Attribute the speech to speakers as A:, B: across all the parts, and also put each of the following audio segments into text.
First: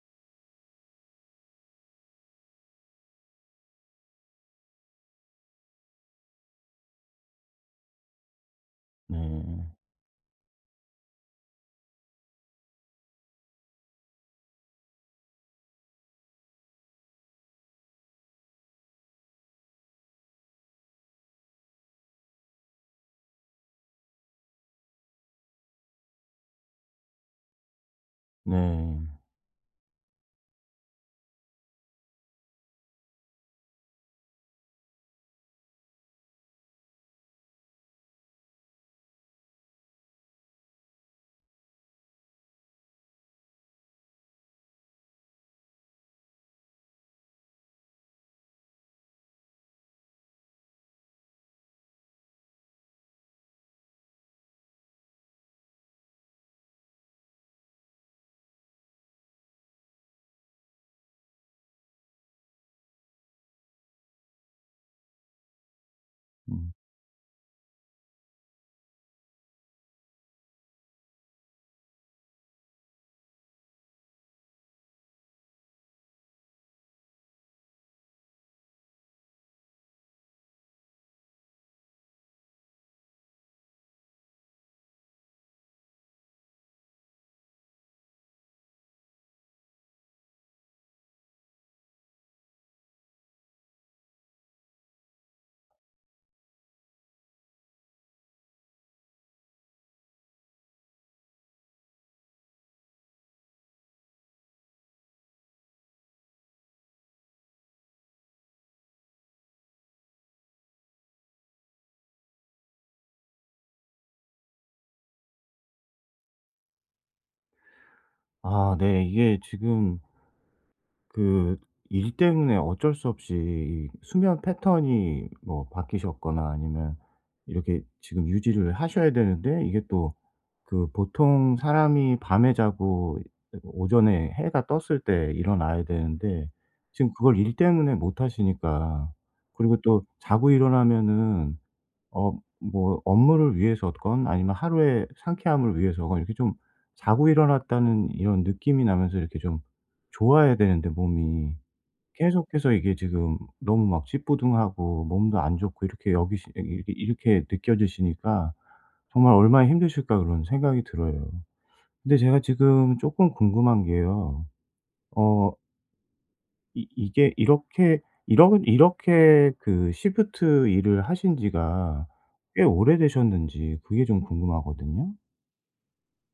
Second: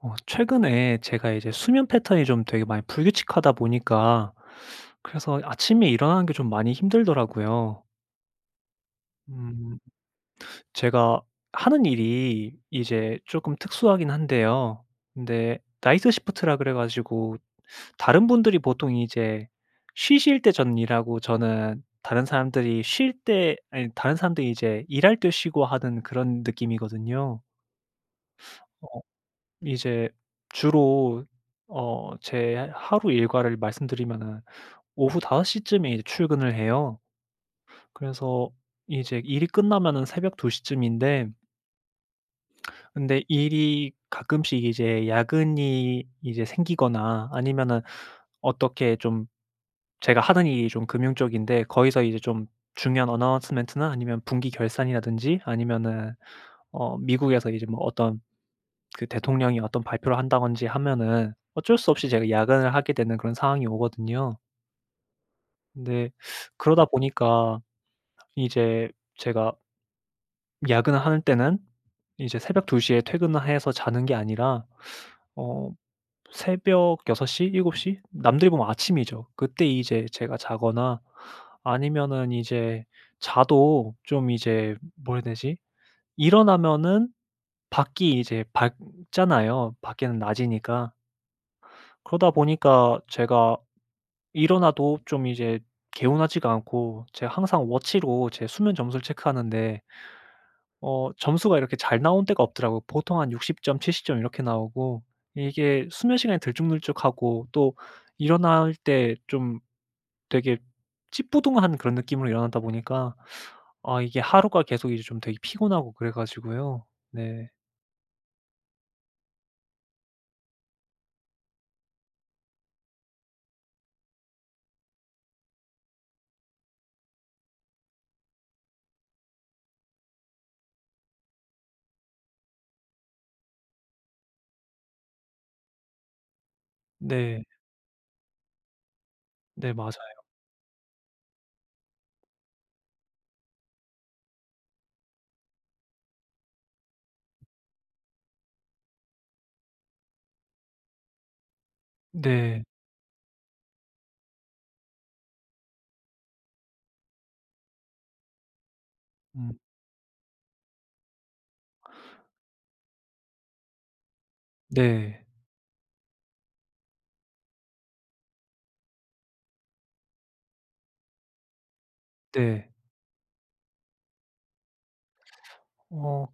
A: 어 최근에 제가 이제 수면 패턴이 좀 되게 많이 불규칙하다 보니까 그래서 아침에 일어나는 게 좀 많이 힘들더라고요.
B: 으음.
A: 음 제가 하는 일이 이제 쪼금 특수하긴 한데요. 근데 night shift라 그래 가지고 다른 분들이 보통 이제 쉬실 때 전 일하고 저는 다른 사람들이 쉴 때 아니 다른 사람들이 이제 일할 때 쉬고 하는 그런 느낌이거든요. 어
B: 네.
A: 이제 주로 어 제 하루 일과를 말씀드리면은 오후 5 시쯤에 이제 출근을 해요. 그래서 이제 일이 끝나면 새벽 2 시쯤인데 근데 일이 가끔씩 이제 야근이 이제 생기거나 아니면은 어떻게 좀 제가 하는 일이 좀 금융 쪽인데 거기서 이제 좀 중요한 announcement나 아니면 분기 결산이라든지 아니면은 어 미국에서 이제 뭐 어떤 그 대통령이 어떤 발표를 한다든지 하면은 어쩔 수 없이 제가 야근을 하게 되는 그런 상황이 오거든요. 네.
B: 음.
A: 그러다 보니까 이제 제가 야근을 하는 때는 이제 새벽 2 시에 퇴근을 해서 자는 게 아니라 어 새벽 6 시, 7 시? 남들이 보면 아침이죠. 그때 이제 제가 자거나 아니면은 이제 자도 좀 이제 뭐라 그래야 되지? 일어나면은 밖이 이제 밝잖아요, 밖에는 낮이니까. 그러다 보니까 제가 일어나도 좀 이제 개운하지가 않고 제가 항상 워치로 제 수면 점수를 체크하는데 어 점수가 이렇게 잘 나온 때가 없더라고요. 보통 한 60 점 70 점 이렇게 나오고. 이게 수면시간이 들쭉날쭉하고 또 일어날 때 좀 되게 찌뿌둥한 그런 느낌으로 일어나다 보니까 아 이게 하루가 계속 이제 좀 되게 피곤하고 그래 가지고요. 네.
B: 아 네. 이게 지금 그 일 때문에 어쩔 수 없이 이 수면 패턴이 뭐 바뀌셨거나 아니면 이렇게 지금 유지를 하셔야 되는데 이게 또 그 보통 사람이 밤에 자고 오전에 해가 떴을 때 일어나야 되는데 지금 그걸
A: 네.
B: 일 때문에 못 하시니까.
A: 네,
B: 그리고
A: 맞아요.
B: 또 자고 일어나면은 어 뭐 업무를 위해서 건 아니면 하루의 상쾌함을 위해서 건 이렇게 좀 자고 일어났다는 이런 느낌이 나면서 이렇게 좀 좋아야 되는데 몸이
A: 네.
B: 계속해서 이게 지금 너무 막 찌뿌둥하고 몸도 안 좋고 이렇게 여기시 이렇게 이렇게 느껴지시니까 정말
A: 음.
B: '얼마나 힘드실까?' 그런 생각이 들어요. 근데 제가 지금 쪼끔 궁금한 게요.
A: 네.
B: 어 이 이게 이렇게 이러 이렇게 그 시프트 일을 하신 지가 꽤
A: 네.
B: 오래되셨는지 그게 좀 궁금하거든요?
A: 어.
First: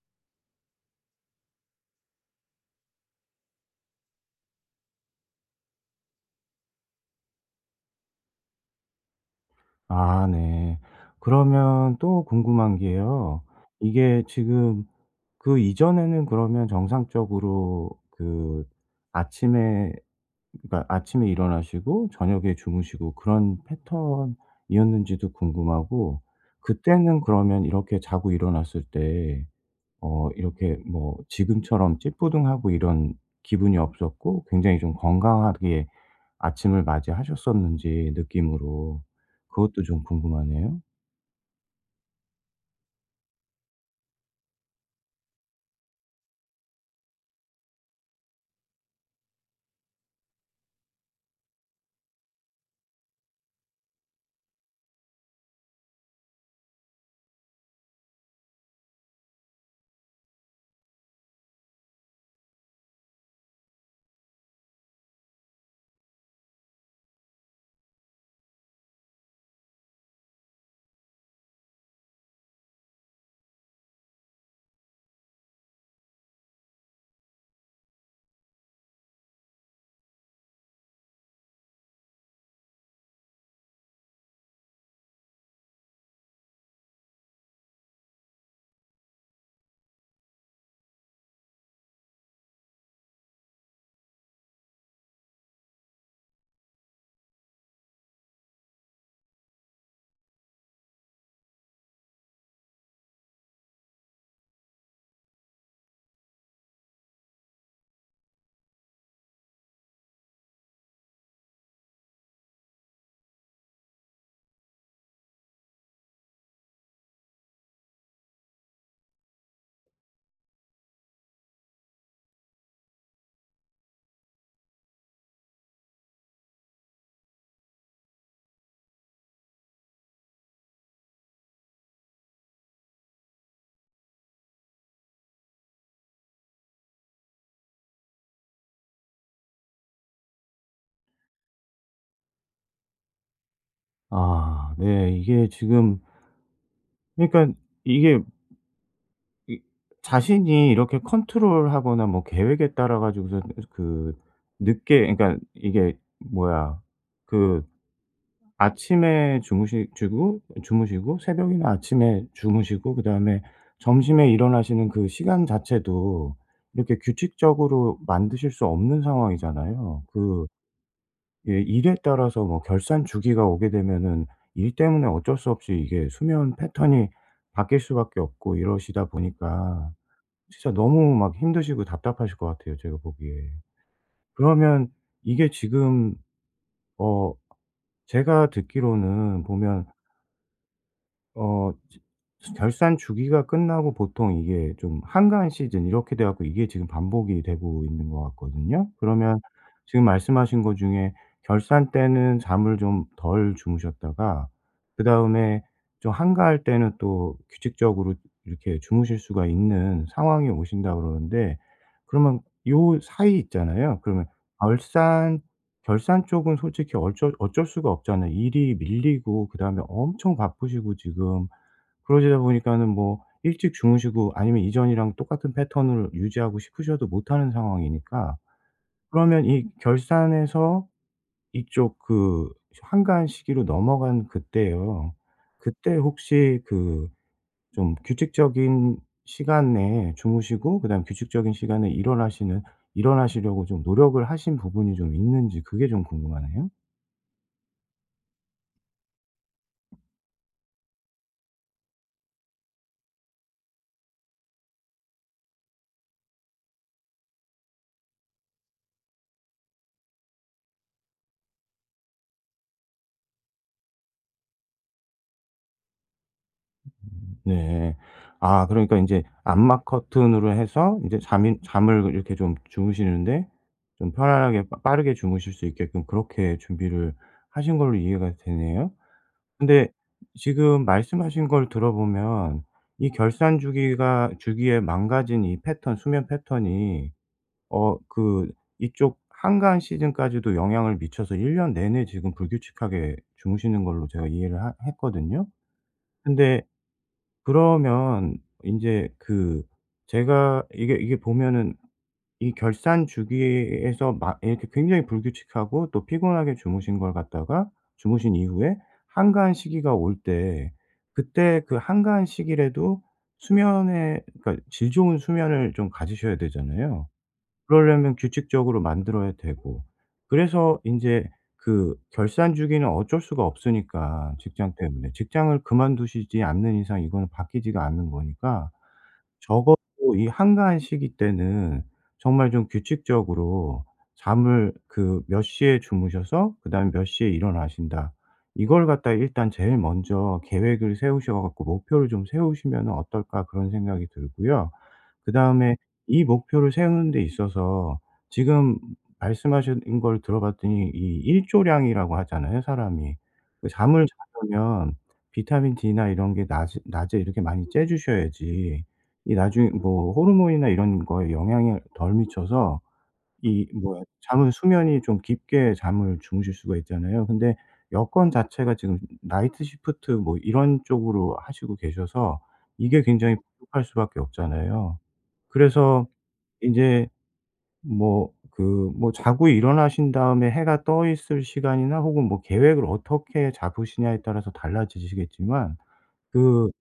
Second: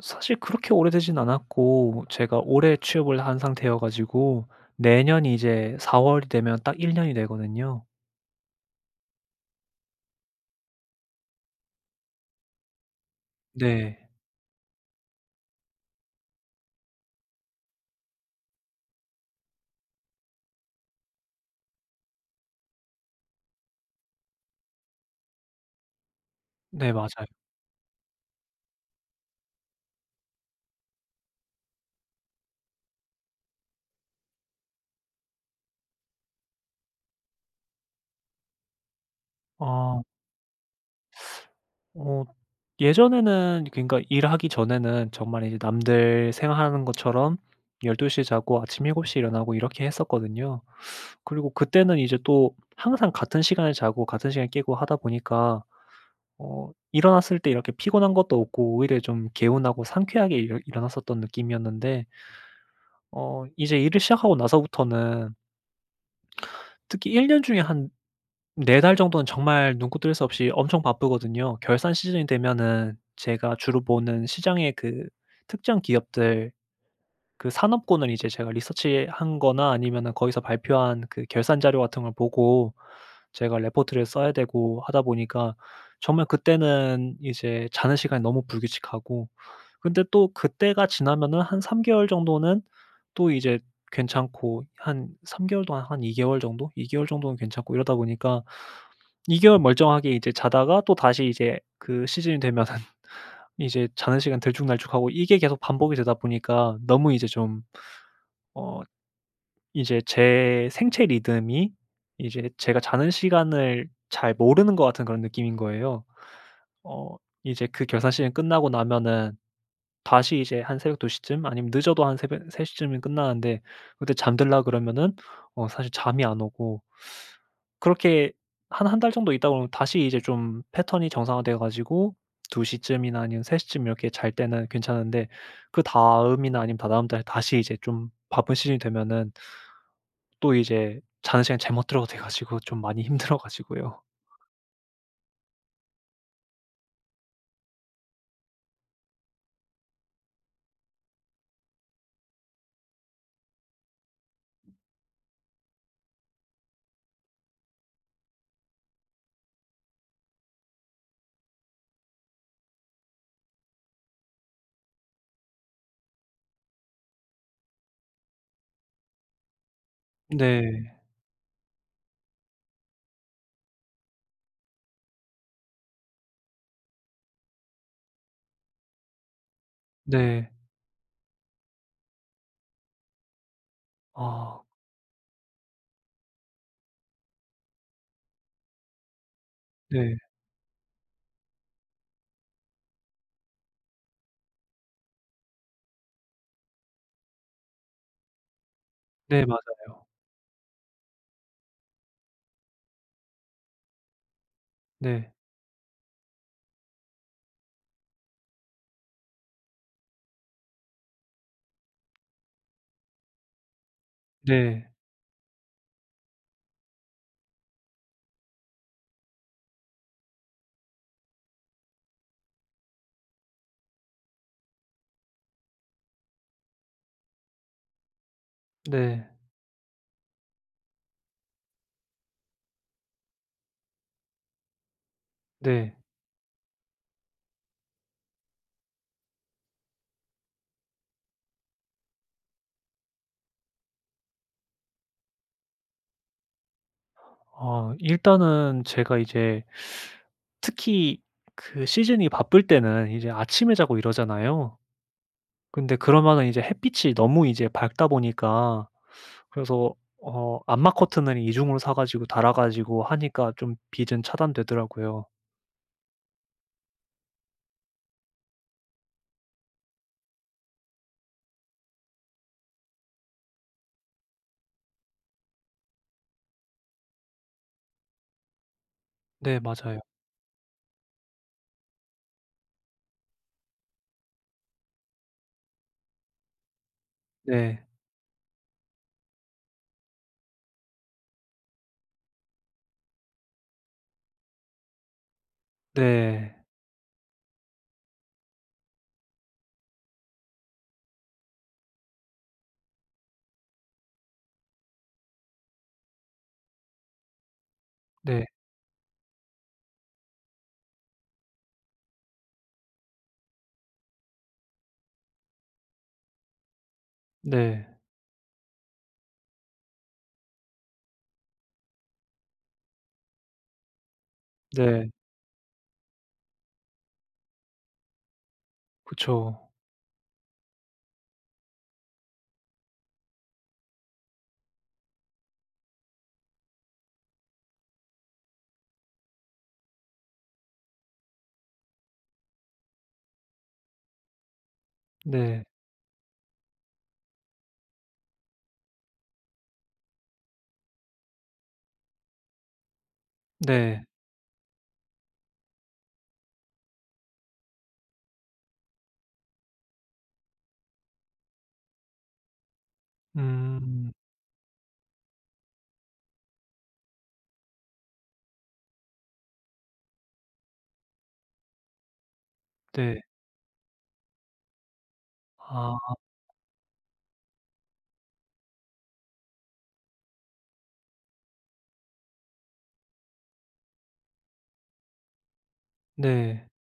A: 사실 그렇게 오래되진 않았고 제가 올해 취업을 한 상태여 가지고 내년이 이제 4 월이 되면 딱 1 년이 되거든요.
B: 아 네. 그러면 또 궁금한 게요.
A: 네.
B: 이게 지금 그 이전에는 그러면 정상적으로 그 아침에 그러니까 아침에 일어나시고 저녁에 주무시고 그런 패턴이었는지도 궁금하고
A: 네
B: 그때는
A: 맞아요.
B: 그러면 이렇게 자고 일어났을 때 어 이렇게 뭐 지금처럼 찌뿌둥하고 이런 기분이 없었고 굉장히 좀 건강하게 아침을 맞이하셨었는지 느낌으로. 그것도 좀
A: 어.
B: 궁금하네요.
A: 어 예전에는 그러니까 일하기 전에는 정말 이제 남들 생활하는 것처럼 12 시에 자고 아침 7 시에 일어나고 이렇게 했었거든요. 그리고 그때는 이제 또 항상 같은 시간에 자고 같은 시간에 깨고 하다 보니까 어 일어났을 때 이렇게 피곤한 것도 없고 오히려 좀 개운하고 상쾌하게 일어 일어났었던 느낌이었는데 어 이제 일을 시작하고 나서부터는 특히 1 년 중에 한 4 달 정도는 정말 눈코 뜰 새 없이 엄청 바쁘거든요. 결산 시즌이 되면은 제가 주로 보는 시장의 그 특정 기업들 그 산업군을 이제 제가 리서치한 거나 아니면은 거기서 발표한 그 결산 자료 같은 걸 보고 제가 레포트를 써야 되고 하다 보니까 정말 그때는 이제 자는 시간이 너무 불규칙하고 근데 또 그때가 지나면은 한 3 개월 정도는 또 이제 괜찮고 한 3 개월 동안 한 2 개월 정도 2 개월 정도는 괜찮고 이러다 보니까 2 개월 멀쩡하게 이제 자다가 또다시 이제 그 시즌이 되면은 이제 자는 시간 들쭉날쭉하고 이게 계속 반복이 되다 보니까 너무 이제 좀 어 이제 제 생체 리듬이 이제 제가 자는 시간을 잘 모르는 것 같은 그런 느낌인 거예요. 어 이제 그 결산 시즌 끝나고 나면은 다시 이제 한 새벽 2 시쯤 아니면 늦어도 한 3 시쯤이면 끝나는데 그때 잠들려 그러면은 어 사실 잠이 안 오고 그렇게 한 1 달 정도 있다 보면 다시 이제 좀 패턴이 정상화되어 가지고 2 시쯤이나 아니면 3 시쯤 이렇게 잘 때는 괜찮은데 그다음이나 아니면 다다음 달에 다시 이제 좀 바쁜 시즌이 되면은 또 이제 자는 시간 잠 못 들어도 돼 가지고 좀 많이 힘들어 가지고요.
B: 아 네. 이게 지금 그니깐 이게 이 자신이 이렇게 컨트롤하거나 뭐 계획에 따라 가지고서 그 늦게 그러니까 이게 뭐야 그 아침에 주무시지고 주무시고 새벽이나 아침에 주무시고 그다음에 점심에 일어나시는 그 시간 자체도 이렇게 규칙적으로 만드실 수 없는 상황이잖아요. 그
A: 네.
B: 예 일에 따라서 뭐 결산 주기가 오게 되면은 일 때문에 어쩔 수 없이 이게 수면 패턴이 바뀔 수밖에 없고 이러시다 보니까
A: 네.
B: 진짜 너무 막 힘드시고 답답하실 것 같아요 제가 보기에.
A: 아.
B: 그러면 이게 지금 어 제가 듣기로는 보면
A: 네.
B: 어 저 결산 주기가 끝나고 보통 이게 좀 한가한 시즌 이렇게 돼 갖고 이게 지금 반복이 되고 있는 것 같거든요? 그러면
A: 네, 맞아요.
B: 지금 말씀하신 거 중에 결산 때는 잠을 좀 덜 주무셨다가
A: 네.
B: 그다음에 좀 한가할 때는 또 규칙적으로 이렇게 주무실 수가 있는 상황이 오신다 그러는데, 그러면 요 사이 있잖아요. 그러면
A: 네.
B: 결산 결산 쪽은 솔직히 어쩔 어쩔 수가 없잖아요. 일이 밀리고 그다음에 엄청 바쁘시고 지금 그러시다 보니까는 뭐 일찍 주무시고 아니면 이전이랑 똑같은 패턴을 유지하고 싶으셔도 못 하는 상황이니까.
A: 네.
B: 그러면 이 결산에서 이쪽 그 한가한 시기로 넘어간 그때요. 그때
A: 네.
B: 혹시 그 좀 규칙적인 시간 내에 주무시고 그다음에 규칙적인 시간에 일어나시는 일어나시려고 좀 노력을 하신 부분이 좀 있는지 그게 좀 궁금하네요.
A: 아, 일단은 제가 이제 특히 그 시즌이 바쁠 때는 이제 아침에 자고 이러잖아요. 근데 그러면은 이제 햇빛이 너무 이제 밝다 보니까 그래서 어 암막 커튼을 2 중으로 사 가지고 달아 가지고 하니까 좀 빛은 차단되더라고요.
B: 네. 아 그러니까 인제 암막 커튼으로 해서 이제 잠이 잠을 이렇게 좀 주무시는데 좀 편안하게 빠 빠르게 주무실 수 있게끔 그렇게 준비를 하신 걸로 이해가 되네요.
A: 네
B: 근데
A: 맞아요.
B: 지금 말씀하신 걸 들어보면 이 결산 주기가 주기에 망가진 이 패턴 수면 패턴이
A: 네.
B: 어 그 이쪽 한가한 시즌까지도 영향을 미쳐서 1 년 내내 지금 불규칙하게 주무시는 걸로 제가 이해를 하 했거든요.
A: 네.
B: 근데 그러면 인제 그 제가 이게 이게 보면은 이 결산 주기에서 막 이렇게 굉장히 불규칙하고 또 피곤하게 주무신 걸 갖다가 주무신
A: 네.
B: 이후에 한가한 시기가 올 때 그때 그 한가한 시기라도 수면에 그러니까 질 좋은 수면을 좀 가지셔야 되잖아요.
A: 네.
B: 그러려면 규칙적으로 만들어야 되고. 그래서 인제 그 결산 주기는 어쩔 수가 없으니까, 직장
A: 네.
B: 때문에. 직장을 그만두시지 않는 이상 이거는 바뀌지가 않는 거니까
A: 그쵸.
B: 적어도 이 한가한 시기 때는 정말 좀 규칙적으로 잠을 그 몇 시에 주무셔서 그다음에 몇 시에 일어나신다. 이걸 갖다가 일단 제일 먼저 '계획을 세우셔 갖고 목표를 좀 세우시면은 어떨까?' 그런 생각이 들고요.
A: 네.
B: 그다음에 이 목표를 세우는 데 있어서 지금 말씀하신 걸 들어 봤더니 이 일조량이라고 하잖아요, 사람이. 그 잠을
A: 네.
B: 자려면 비타민 D나 이런 게 낮에 낮에 이렇게 많이 쬐 주셔야지 이 나중에 뭐 호르몬이나 이런 거에 영향을 덜 미쳐서 이 뭐야
A: 음.
B: 잠은 수면이 좀 깊게 잠을 주무실 수가 있잖아요. 근데 여건 자체가 지금 나이트 시프트 뭐 이런 쪽으로 하시고 계셔서 이게
A: 네.
B: 굉장히 부족할 수밖에 없잖아요. 그래서
A: 아.
B: 인제 뭐 그 뭐 자고 일어나신 다음에 해가 떠 있을 시간이나 혹은 뭐 계획을 어떻게 잡으시냐에 따라서 달라지시겠지만
A: 네.
B: 그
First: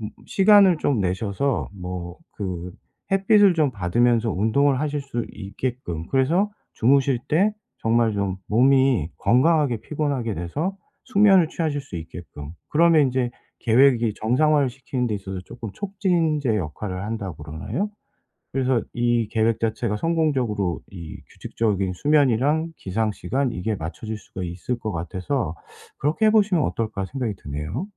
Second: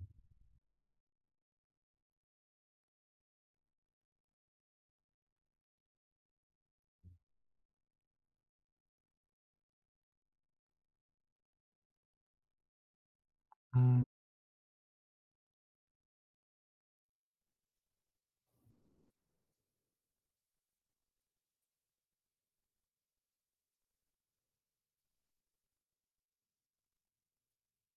B: 음 시간을 좀 내셔서 뭐 그 햇빛을 좀 받으면서 운동을 하실 수 있게끔 그래서 주무실 때 정말 좀 몸이 건강하게 피곤하게 돼서 숙면을 취하실 수 있게끔 그러면 인제
A: 음.
B: 계획이 정상화를 시키는 데 있어서 쪼끔 '촉진제 역할을 한다.' 그러나요? 그래서 이 계획 자체가 성공적으로 이 규칙적인 수면이랑 기상 시간 이게 맞춰질 수가 있을 것 같아서 '그렇게 해 보시면 어떨까?' 생각이 드네요.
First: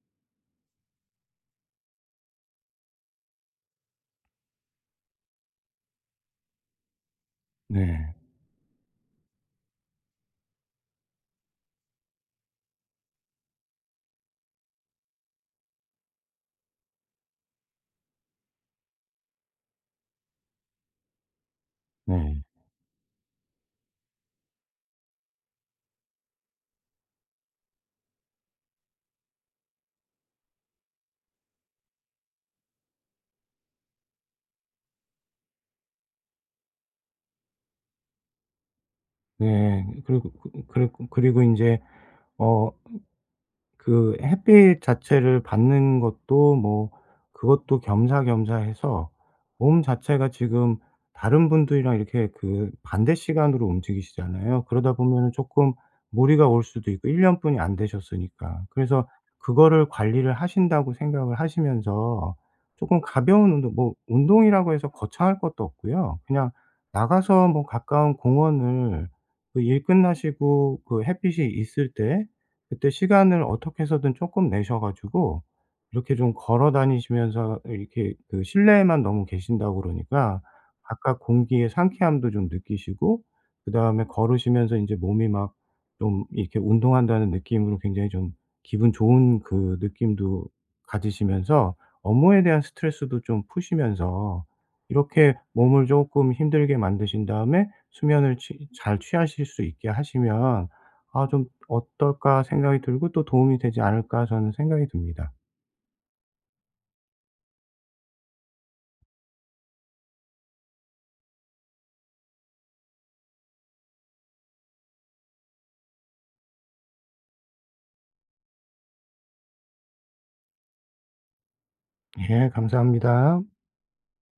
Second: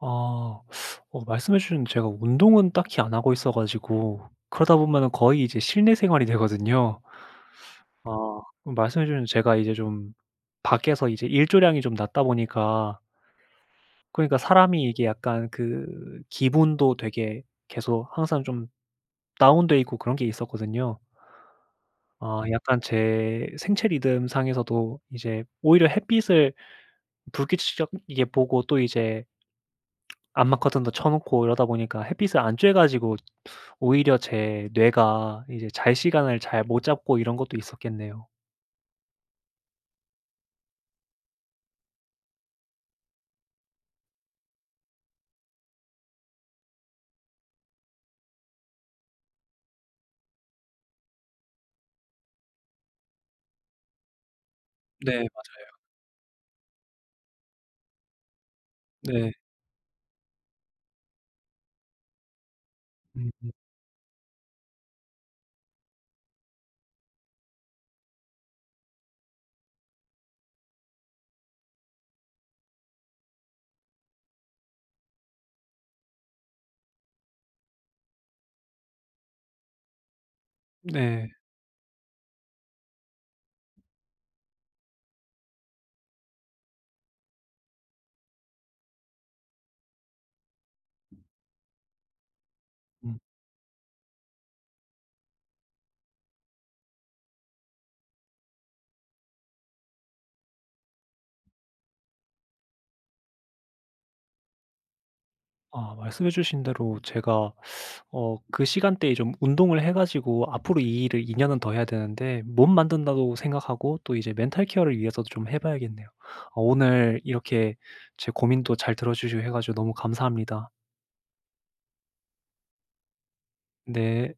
A: 아. 어 말씀해 주셨는데 제가 운동은 딱히 안 하고 있어 가지고 그러다 보면은 거의 이제 실내 생활이 되거든요.
B: 네.
A: 아. 그 말씀해 주셨는데 제가 이제 좀 밖에서 이제 일조량이 좀 낮다 보니까 그러니까 사람이 이게 약간 그 기분도 되게 계속 항상 좀 다운돼 있고 그런 게 있었거든요. 아.
B: 네.
A: 약간 제 생체 리듬상에서도 이제 오히려 햇빛을 불규칙적이게 보고 또 이제 암막 커튼도 쳐 놓고 이러다 보니까 햇빛을 안 쫴 가지고 오히려 제 뇌가 이제 잘 시간을 잘 못 잡고 이런 것도 있었겠네요.
B: 네 그리고 그 그리고 그리고 인제 어 그 햇빛 자체를 받는 것도 뭐 그것도 겸사겸사해서 몸 자체가 지금 다른 분들이랑 이렇게 그 반대 시간으로 움직이시잖아요. 그러다
A: 네
B: 보면은 쪼끔
A: 맞아요.
B: 무리가 올 수도 있고 1 년뿐이 안 되셨으니까. 그래서
A: 네.
B: 그거를 관리를 하신다고 생각을 하시면서 쪼끔
A: 음.
B: 가벼운 운동 뭐 운동이라고 해서 거창할 것도 없고요. 그냥 나가서 뭐 가까운 공원을 그 일 끝나시고 그 햇빛이 있을 때 그때 시간을 어떻게 해서든 쪼끔 내셔 가지고 이렇게 좀 걸어 다니시면서 이렇게 그 실내에만 너무 계신다고 그러니까
A: 네.
B: 바깥공기의 상쾌함도 좀 느끼시고 그다음에 걸으시면서 인제 몸이 막 좀 이렇게 운동한다는 느낌으로 굉장히 좀 기분 좋은 그 느낌도 가지시면서 업무에 대한
A: 음.
B: 스트레스도 좀 푸시면서 이렇게 몸을 쪼끔 힘들게 만드신 다음에 수면을 취 잘 취하실 수 있게 하시면 '아 좀 어떨까?' 생각이 들고 또 '도움이 되지 않을까?' 저는 생각이 듭니다.
A: 아 말씀해 주신 대로 제가 어 그 시간대에 좀 운동을 해 가지고 앞으로 이 일을 2 년은 더 해야 되는데 몸 만든다고 생각하고 또 이제 멘탈 케어를 위해서도 좀 해 봐야겠네요. 어 오늘 이렇게 제 고민도 잘 들어주시고 해 가지고 너무 감사합니다.
B: 예 감사합니다.
A: 네.